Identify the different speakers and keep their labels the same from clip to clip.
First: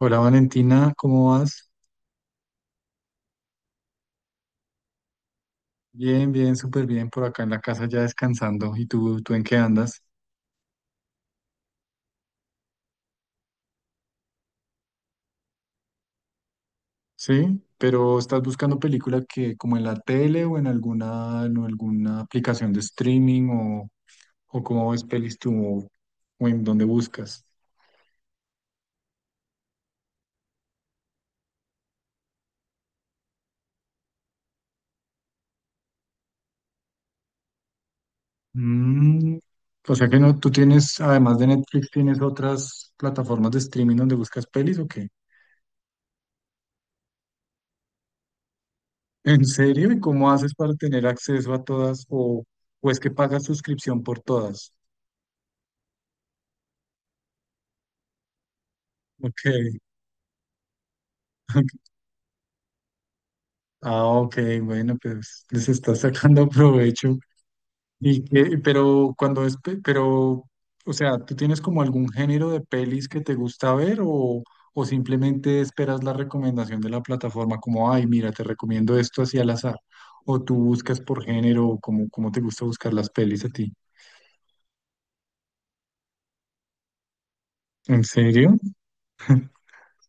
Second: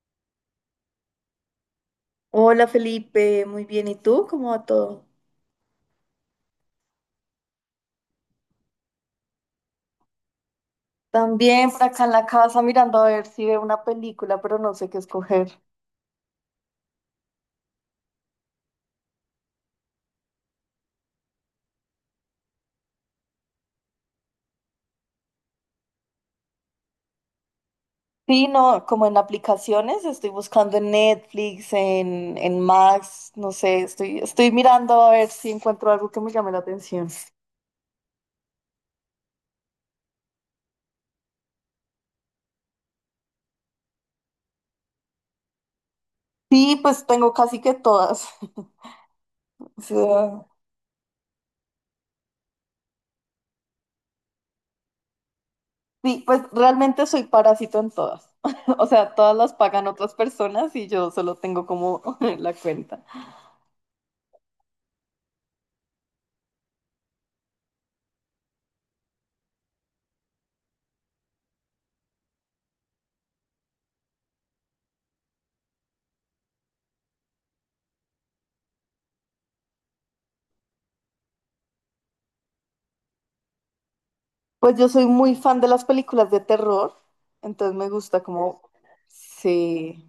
Speaker 1: Hola Valentina, ¿cómo vas?
Speaker 2: Hola Felipe, muy bien. ¿Y tú? ¿Cómo va todo?
Speaker 1: Bien, bien, súper bien por acá en la casa ya descansando. ¿Y tú en qué andas?
Speaker 2: También por acá en la casa mirando a ver si veo una película, pero no sé qué escoger.
Speaker 1: Sí, pero ¿estás buscando película que como en la tele o en alguna aplicación de streaming o cómo ves pelis tú o en dónde buscas?
Speaker 2: Sí, no, como en aplicaciones, estoy buscando en Netflix, en Max, no sé, estoy mirando a ver si encuentro algo que me llame la atención.
Speaker 1: Mm, o sea que no, tú tienes, además de Netflix, ¿tienes otras plataformas de streaming donde buscas pelis o qué?
Speaker 2: Sí, pues tengo casi que todas.
Speaker 1: ¿En
Speaker 2: O
Speaker 1: serio? ¿Y cómo
Speaker 2: sea,
Speaker 1: haces para tener acceso a todas o es que pagas suscripción por todas?
Speaker 2: sí, pues realmente soy parásito en todas. O sea, todas
Speaker 1: Ok.
Speaker 2: las pagan otras personas y yo solo tengo como la cuenta.
Speaker 1: Ah, ok, bueno, pues les está sacando provecho. Y que, pero cuando es, pero, o sea, ¿tú tienes como algún género de pelis que te gusta ver o simplemente esperas la recomendación de la plataforma como, ay, mira, te recomiendo esto así al azar? ¿O tú buscas por género o cómo te gusta buscar las pelis a ti?
Speaker 2: Pues yo soy muy fan de las películas de terror, entonces me
Speaker 1: ¿En
Speaker 2: gusta
Speaker 1: serio?
Speaker 2: como, sí,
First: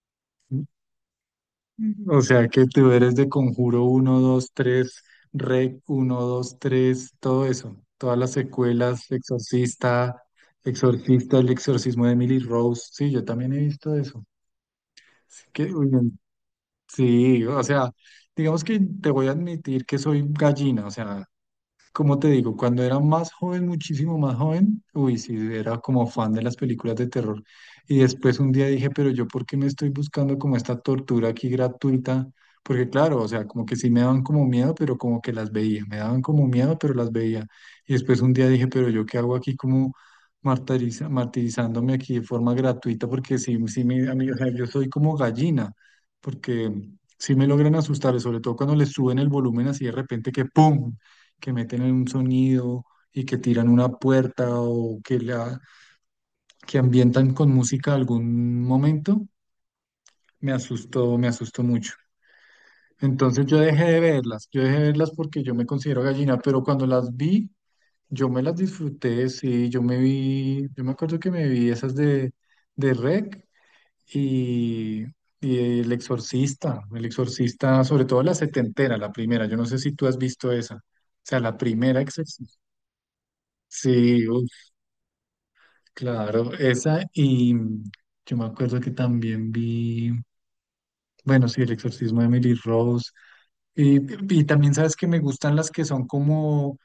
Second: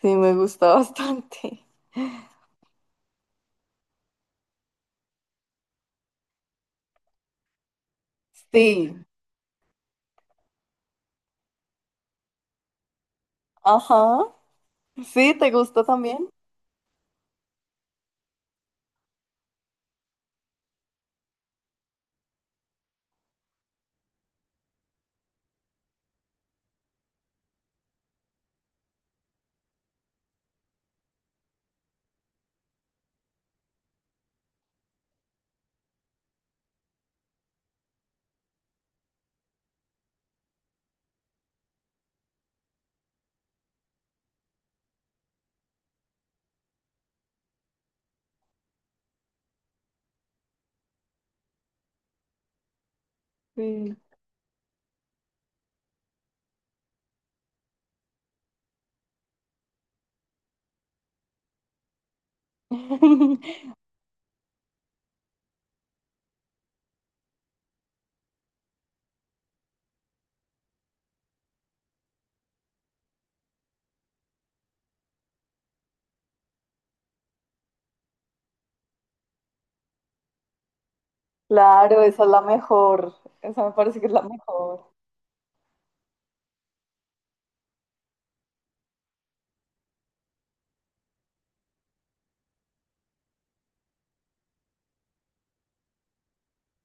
Speaker 2: sí, me gusta bastante.
Speaker 1: O sea que tú eres de Conjuro uno 2 3 Rec uno 2 3 todo eso. Todas las
Speaker 2: Sí,
Speaker 1: secuelas, Exorcista, Exorcista, el exorcismo de Emily Rose. Sí, yo también he visto eso.
Speaker 2: ajá, sí,
Speaker 1: Así
Speaker 2: ¿te
Speaker 1: que,
Speaker 2: gusta
Speaker 1: uy,
Speaker 2: también?
Speaker 1: sí, o sea, digamos que te voy a admitir que soy gallina, o sea, como te digo, cuando era más joven, muchísimo más joven, uy, sí, era como fan de las películas de terror. Y después un día dije, pero yo, ¿por qué me estoy buscando como esta tortura aquí gratuita? Porque claro, o sea, como que sí me daban como miedo, pero como que las veía. Me daban como miedo, pero las veía. Y después un día dije, pero yo, ¿qué hago aquí como martirizándome aquí de forma gratuita? Porque sí, sí, me, a mí, o sea, yo soy como gallina, porque sí me logran asustar, sobre todo cuando les suben el volumen así de repente que ¡pum! Que meten en un sonido y que tiran una
Speaker 2: Sí.
Speaker 1: puerta o que la que ambientan con música algún momento, me asustó mucho. Entonces yo dejé de verlas, yo dejé de verlas porque yo me considero gallina, pero cuando las vi, yo me las disfruté, sí, yo me vi, yo me acuerdo que me vi esas de REC y, y El Exorcista, El Exorcista, sobre todo la setentera, la primera, yo no sé si tú has visto esa, o sea, la primera
Speaker 2: Claro, esa es la
Speaker 1: Exorcista.
Speaker 2: mejor, esa me parece que es la
Speaker 1: Sí,
Speaker 2: mejor.
Speaker 1: claro, esa y yo me acuerdo que también vi, bueno, sí, El exorcismo de Emily Rose. Y, y también sabes que me gustan las que son como,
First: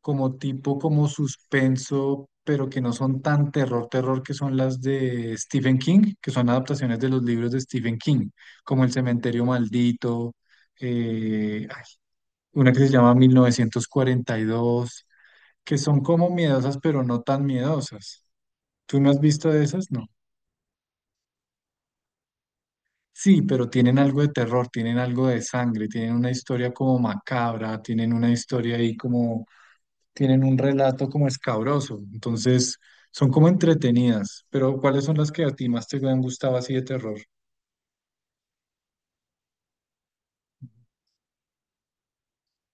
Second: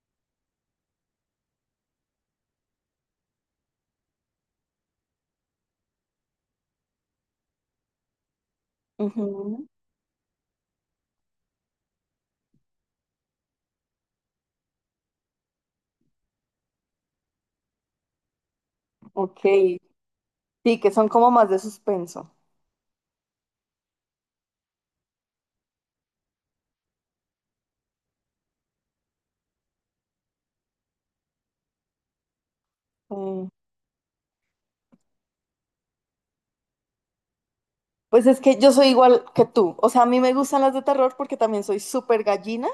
Speaker 1: como tipo, como suspenso, pero que no son tan terror, terror, que son las de Stephen King, que son adaptaciones de los libros de Stephen King, como El cementerio
Speaker 2: Ujú.
Speaker 1: maldito, eh, ay, una que se llama 1942, que son como miedosas, pero no tan miedosas. ¿Tú no has
Speaker 2: Ok,
Speaker 1: visto de esas? No.
Speaker 2: sí, que son como más de suspenso.
Speaker 1: Sí, pero tienen algo de terror, tienen algo de sangre, tienen una historia como macabra, tienen una historia ahí como, tienen un relato como escabroso. Entonces, son como
Speaker 2: Sí.
Speaker 1: entretenidas. Pero, ¿cuáles son las que a ti más te han gustado así de terror?
Speaker 2: Pues es que yo soy igual que tú, o sea, a mí me gustan las de terror porque también soy súper gallina.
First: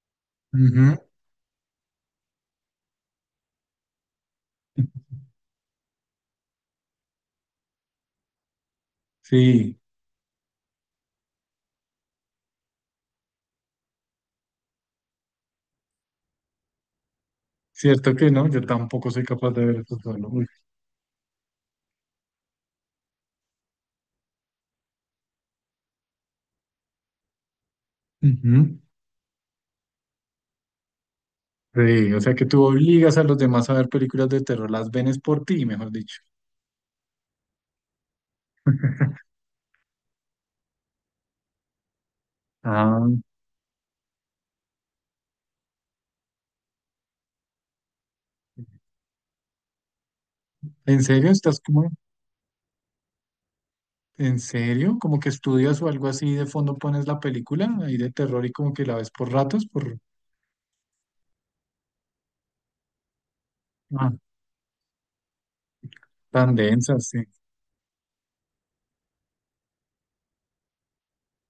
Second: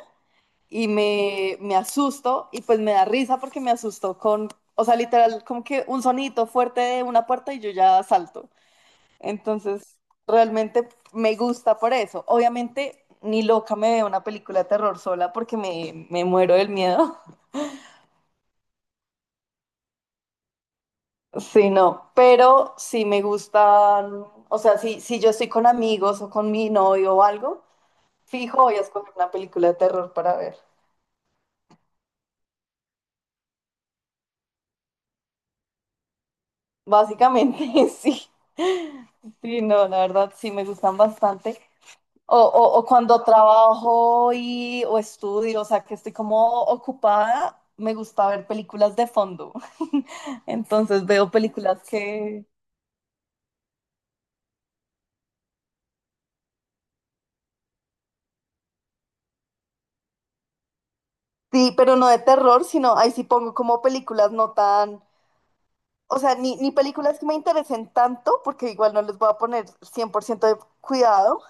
Speaker 2: Y
Speaker 1: Ujú.
Speaker 2: me asusto y pues me da risa porque me asustó con, o sea, literal, como que un sonito fuerte de una puerta y yo ya salto.
Speaker 1: Sí,
Speaker 2: Entonces, realmente me gusta por eso. Obviamente, ni loca me veo una película de terror sola porque me muero del miedo.
Speaker 1: cierto que no, yo tampoco soy capaz de ver eso solo. Uy.
Speaker 2: Sí, no, pero sí me gustan, o sea, si yo estoy con amigos o con mi novio o algo, fijo voy
Speaker 1: Ujú.
Speaker 2: a escoger una película de terror para ver.
Speaker 1: Sí, o sea que tú obligas a los demás a ver películas de terror, las ven es por ti, mejor dicho.
Speaker 2: Básicamente, sí. Sí, no, la verdad, sí, me gustan bastante. O
Speaker 1: Ah.
Speaker 2: cuando trabajo y, o estudio, o sea, que estoy como ocupada, me gusta ver películas de fondo.
Speaker 1: ¿En
Speaker 2: Entonces veo
Speaker 1: serio? ¿Estás
Speaker 2: películas
Speaker 1: como?
Speaker 2: que...
Speaker 1: ¿En serio? ¿Como que estudias o algo así y de fondo pones la película ahí de terror y como que la ves por ratos, por
Speaker 2: Sí, pero no de terror, sino ahí sí pongo como
Speaker 1: ah,
Speaker 2: películas no tan... O sea,
Speaker 1: tan
Speaker 2: ni
Speaker 1: densa, sí.
Speaker 2: películas que me interesen tanto, porque igual no les voy a poner 100% de cuidado,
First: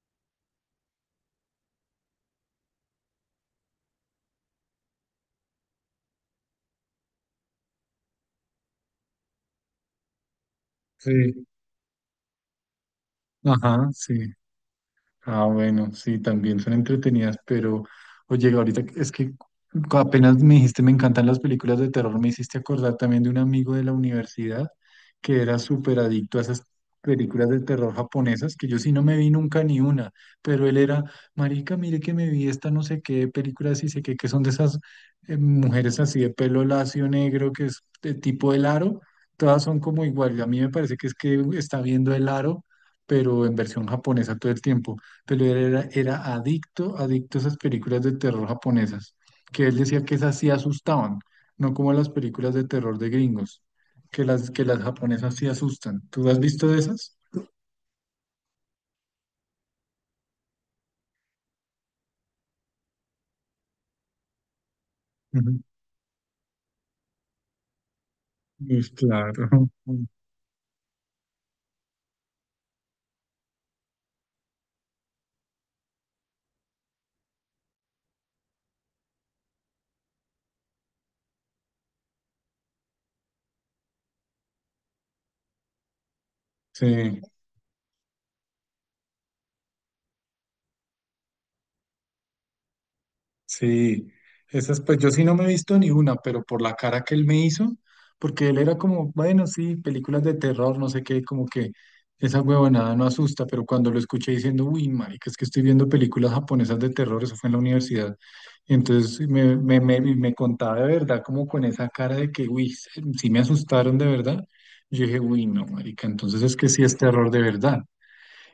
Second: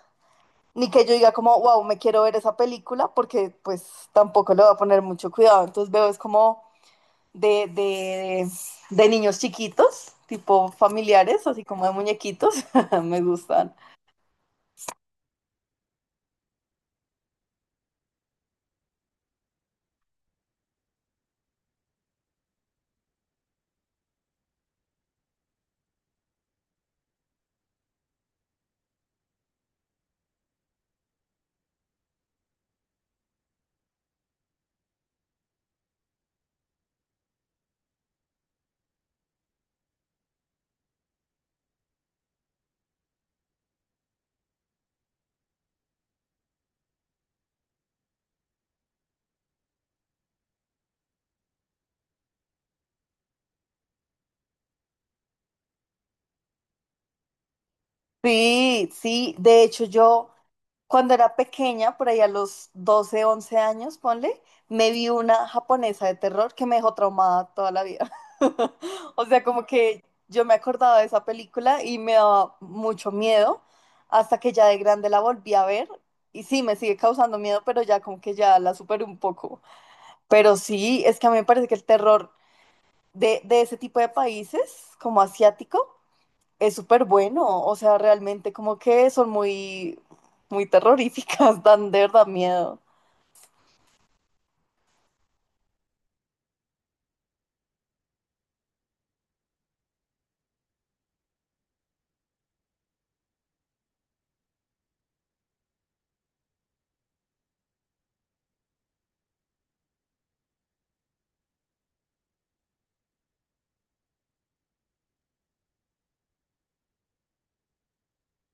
Speaker 2: ni que yo diga como, wow, me quiero ver esa película, porque pues tampoco le voy a poner mucho cuidado. Entonces veo es como de, de, de niños chiquitos, tipo
Speaker 1: Sí.
Speaker 2: familiares, así como de muñequitos, me gustan.
Speaker 1: Ajá, sí. Ah, bueno, sí, también son entretenidas, pero oye, ahorita es que apenas me dijiste, me encantan las películas de terror, me hiciste acordar también de un amigo de la universidad que era súper adicto a esas películas de terror japonesas, que yo sí no me vi nunca ni una, pero él era, marica, mire que me vi esta no sé qué películas y sé qué, que son de esas mujeres así de pelo lacio negro, que es de tipo el aro, todas son como igual, y a mí me parece que es que está viendo el aro, pero en versión japonesa todo el tiempo pero él era, era adicto, adicto a esas películas de terror japonesas, que él decía que esas sí asustaban, no como las películas de terror de gringos, que las japonesas sí asustan. ¿Tú has visto de esas?
Speaker 2: Sí, sí, de hecho yo, cuando era pequeña, por ahí a los 12, 11 años, ponle, me vi una
Speaker 1: Ujú.
Speaker 2: japonesa de terror que me dejó traumada toda la vida.
Speaker 1: Pues
Speaker 2: O sea, como
Speaker 1: claro.
Speaker 2: que yo me acordaba de esa película y me daba mucho miedo hasta que ya de grande la volví a ver. Y sí, me sigue causando miedo, pero ya como que ya la superé un poco. Pero sí, es que a mí me parece que el terror de ese tipo de países, como asiático, es súper
Speaker 1: Sí.
Speaker 2: bueno, o sea, realmente como que son muy, muy terroríficas, dan de verdad miedo.
Speaker 1: Sí, esas pues yo sí no me he visto ni una, pero por la cara que él me hizo, porque él era como, bueno, sí, películas de terror, no sé qué, como que esa huevonada no asusta, pero cuando lo escuché diciendo, uy, marica, es que estoy viendo películas japonesas de terror, eso fue en la universidad, y entonces me contaba de verdad, como con esa cara de que, uy, sí sí me asustaron de verdad, yo dije, uy, no, marica, entonces es que sí es terror de verdad.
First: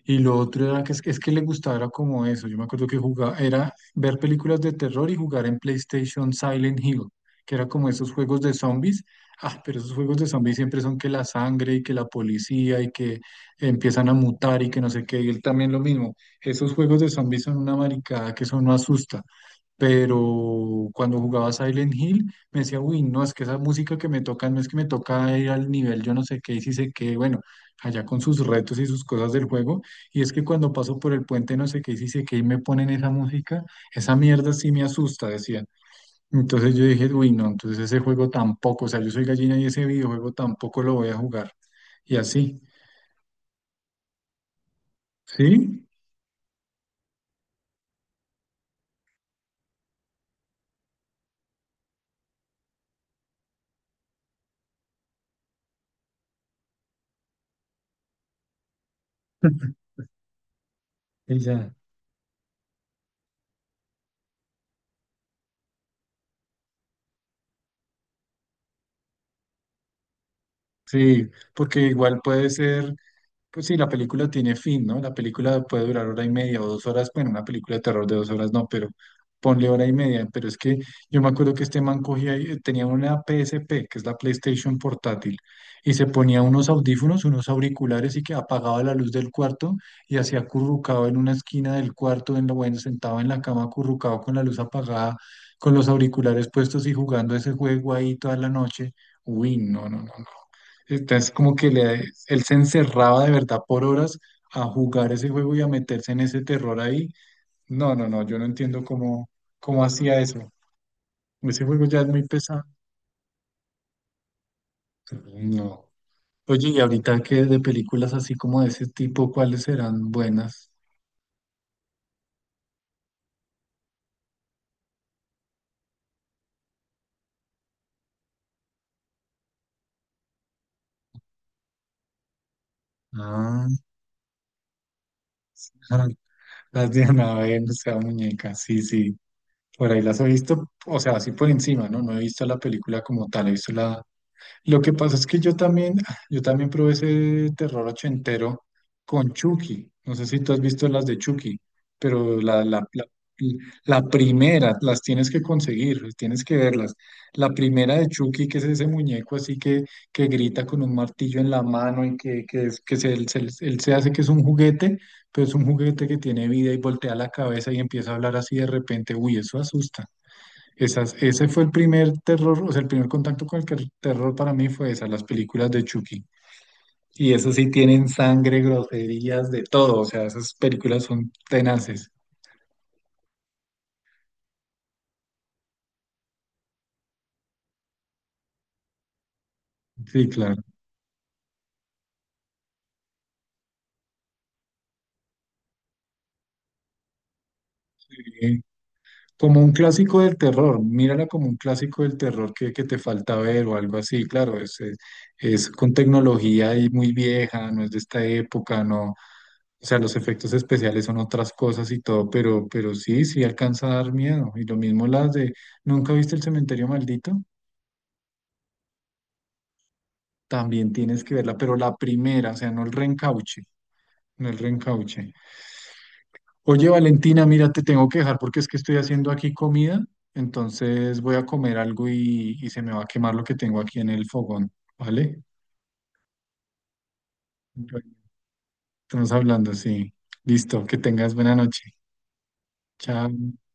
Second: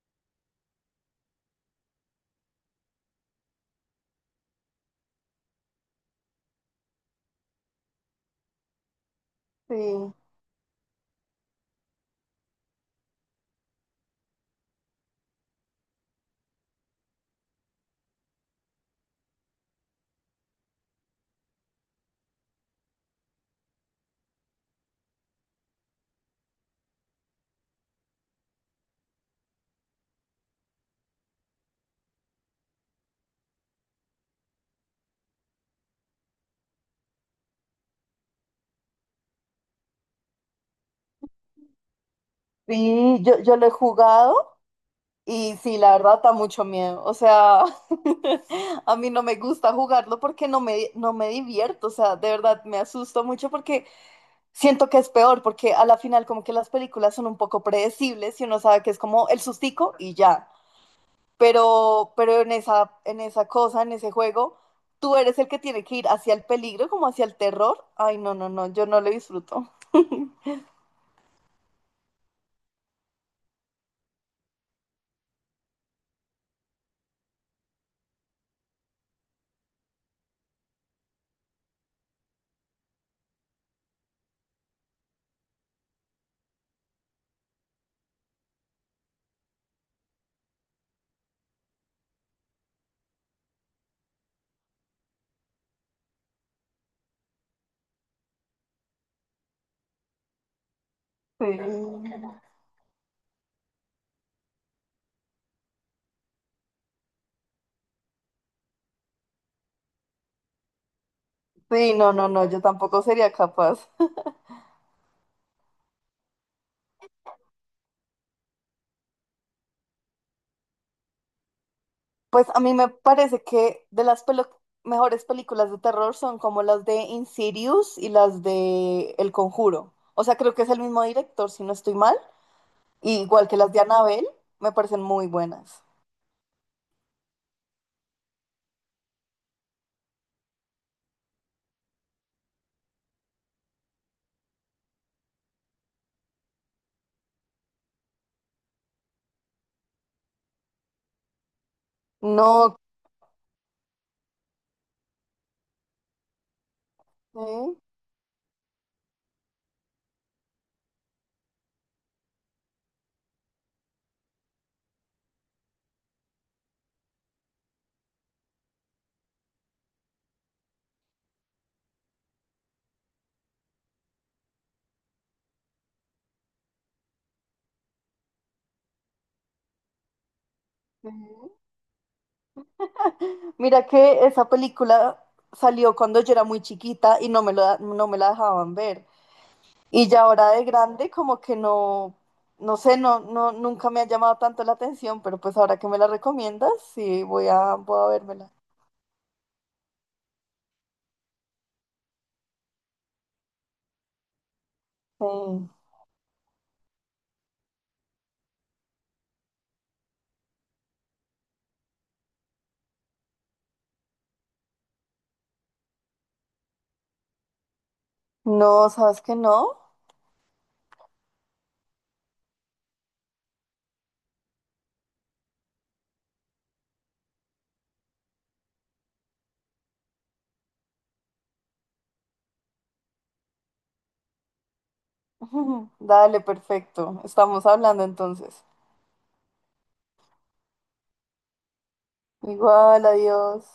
Speaker 1: Y lo otro era que es que le gustaba era como eso. Yo me acuerdo que jugaba, era ver películas de terror y jugar en PlayStation Silent Hill, que era como esos juegos de zombies. Ah, pero esos
Speaker 2: Sí,
Speaker 1: juegos de zombies siempre son que la sangre y que la policía y que empiezan a mutar y que no sé qué. Y él también lo mismo. Esos juegos de zombies son una maricada que eso no asusta pero cuando jugaba Silent Hill me decía, uy, no, es que esa música que me toca, no es que me toca ir al nivel, yo no sé qué, y si sé qué, bueno, allá con sus retos y sus cosas del juego, y es que cuando paso por el puente, no sé qué, y si sé qué, y me ponen esa música, esa mierda sí me asusta, decía. Entonces yo dije, uy, no, entonces ese juego tampoco, o sea, yo soy gallina y ese videojuego tampoco lo voy a jugar. Y así,
Speaker 2: sí, yo lo he jugado y sí,
Speaker 1: ¿sí?
Speaker 2: la verdad da mucho miedo, o sea, a mí no me gusta jugarlo porque no me divierto, o sea, de verdad me asusto mucho porque siento que es peor, porque a la final como que las películas son un poco predecibles y uno sabe que es como el sustico y ya.
Speaker 1: Y ya.
Speaker 2: Pero en esa, en ese juego, tú eres el que tiene que ir hacia el peligro, como hacia el terror. Ay, no, no, no, yo no lo disfruto.
Speaker 1: Sí, porque igual puede ser. Pues sí, la película tiene fin, ¿no? La película puede durar hora y media o dos horas. Bueno, una película de terror de dos horas no, pero ponle hora y media. Pero es que yo me acuerdo que este man cogía, tenía una PSP, que es la PlayStation portátil, y se ponía unos audífonos, unos auriculares y que apagaba la luz del cuarto y hacía acurrucado en una esquina del cuarto, en lo bueno, sentado en la cama acurrucado con la luz apagada, con los auriculares puestos y jugando ese juego ahí toda la noche. Uy, no, no, no, entonces,
Speaker 2: Sí.
Speaker 1: como que él se encerraba de verdad por horas a jugar ese juego y a meterse en ese terror ahí. No, no, no, yo no entiendo cómo, cómo hacía eso. Ese juego
Speaker 2: Sí,
Speaker 1: ya es
Speaker 2: no,
Speaker 1: muy
Speaker 2: no, no, yo
Speaker 1: pesado.
Speaker 2: tampoco sería capaz.
Speaker 1: No. Oye, y ahorita que de películas así como de ese tipo, ¿cuáles serán buenas?
Speaker 2: Pues a mí me parece que mejores películas de terror son como las de Insidious y las de El Conjuro. O sea, creo que es el mismo director, si no estoy mal. Y igual que
Speaker 1: Ah,
Speaker 2: las de Annabelle, me parecen muy buenas.
Speaker 1: las de Anabel, o sea, muñeca, sí, sí. Por ahí las he visto, o sea, así por encima, ¿no? No he visto la película como tal, he visto la, lo que pasa es que yo también probé ese terror ochentero con Chucky. No sé si tú has visto las de Chucky, pero la,
Speaker 2: No,
Speaker 1: la, la, la primera, las tienes que conseguir, tienes que verlas. La
Speaker 2: sé.
Speaker 1: primera de Chucky, que es ese muñeco así que grita con un martillo en la mano y que, que se, él, se, él se hace que es un juguete, pero es un juguete que tiene vida y voltea la cabeza y empieza a hablar así de repente. Uy, eso asusta. Esas, ese fue el primer terror, o sea, el primer contacto con el terror para mí fue esas, las películas de Chucky. Y esas sí tienen sangre, groserías, de todo, o sea, esas películas son tenaces.
Speaker 2: Mira que esa película salió cuando yo era muy chiquita y no me la dejaban ver. Y ya
Speaker 1: Sí,
Speaker 2: ahora
Speaker 1: claro.
Speaker 2: de grande como que no, no sé, no, nunca me ha llamado tanto la atención, pero pues ahora que me la recomiendas, sí, voy a vérmela.
Speaker 1: Eh, como un clásico del terror, mírala como un clásico del terror que te falta ver o algo así, claro, es
Speaker 2: Sí.
Speaker 1: con tecnología y muy vieja, no es de esta época, no, o sea, los efectos especiales son otras cosas y todo, pero sí, sí alcanza a dar miedo. Y lo mismo las de, ¿nunca viste el cementerio maldito?
Speaker 2: No, ¿sabes que no?
Speaker 1: También tienes que verla, pero la primera, o sea, no el reencauche, no el reencauche. Oye, Valentina, mira, te tengo que dejar porque es que estoy haciendo aquí comida, entonces voy a comer algo y se me va a quemar lo que tengo aquí en el fogón, ¿vale?
Speaker 2: Dale, perfecto. Estamos hablando entonces.
Speaker 1: Estamos hablando, sí. Listo, que tengas buena noche.
Speaker 2: Igual, adiós.
Speaker 1: Chao.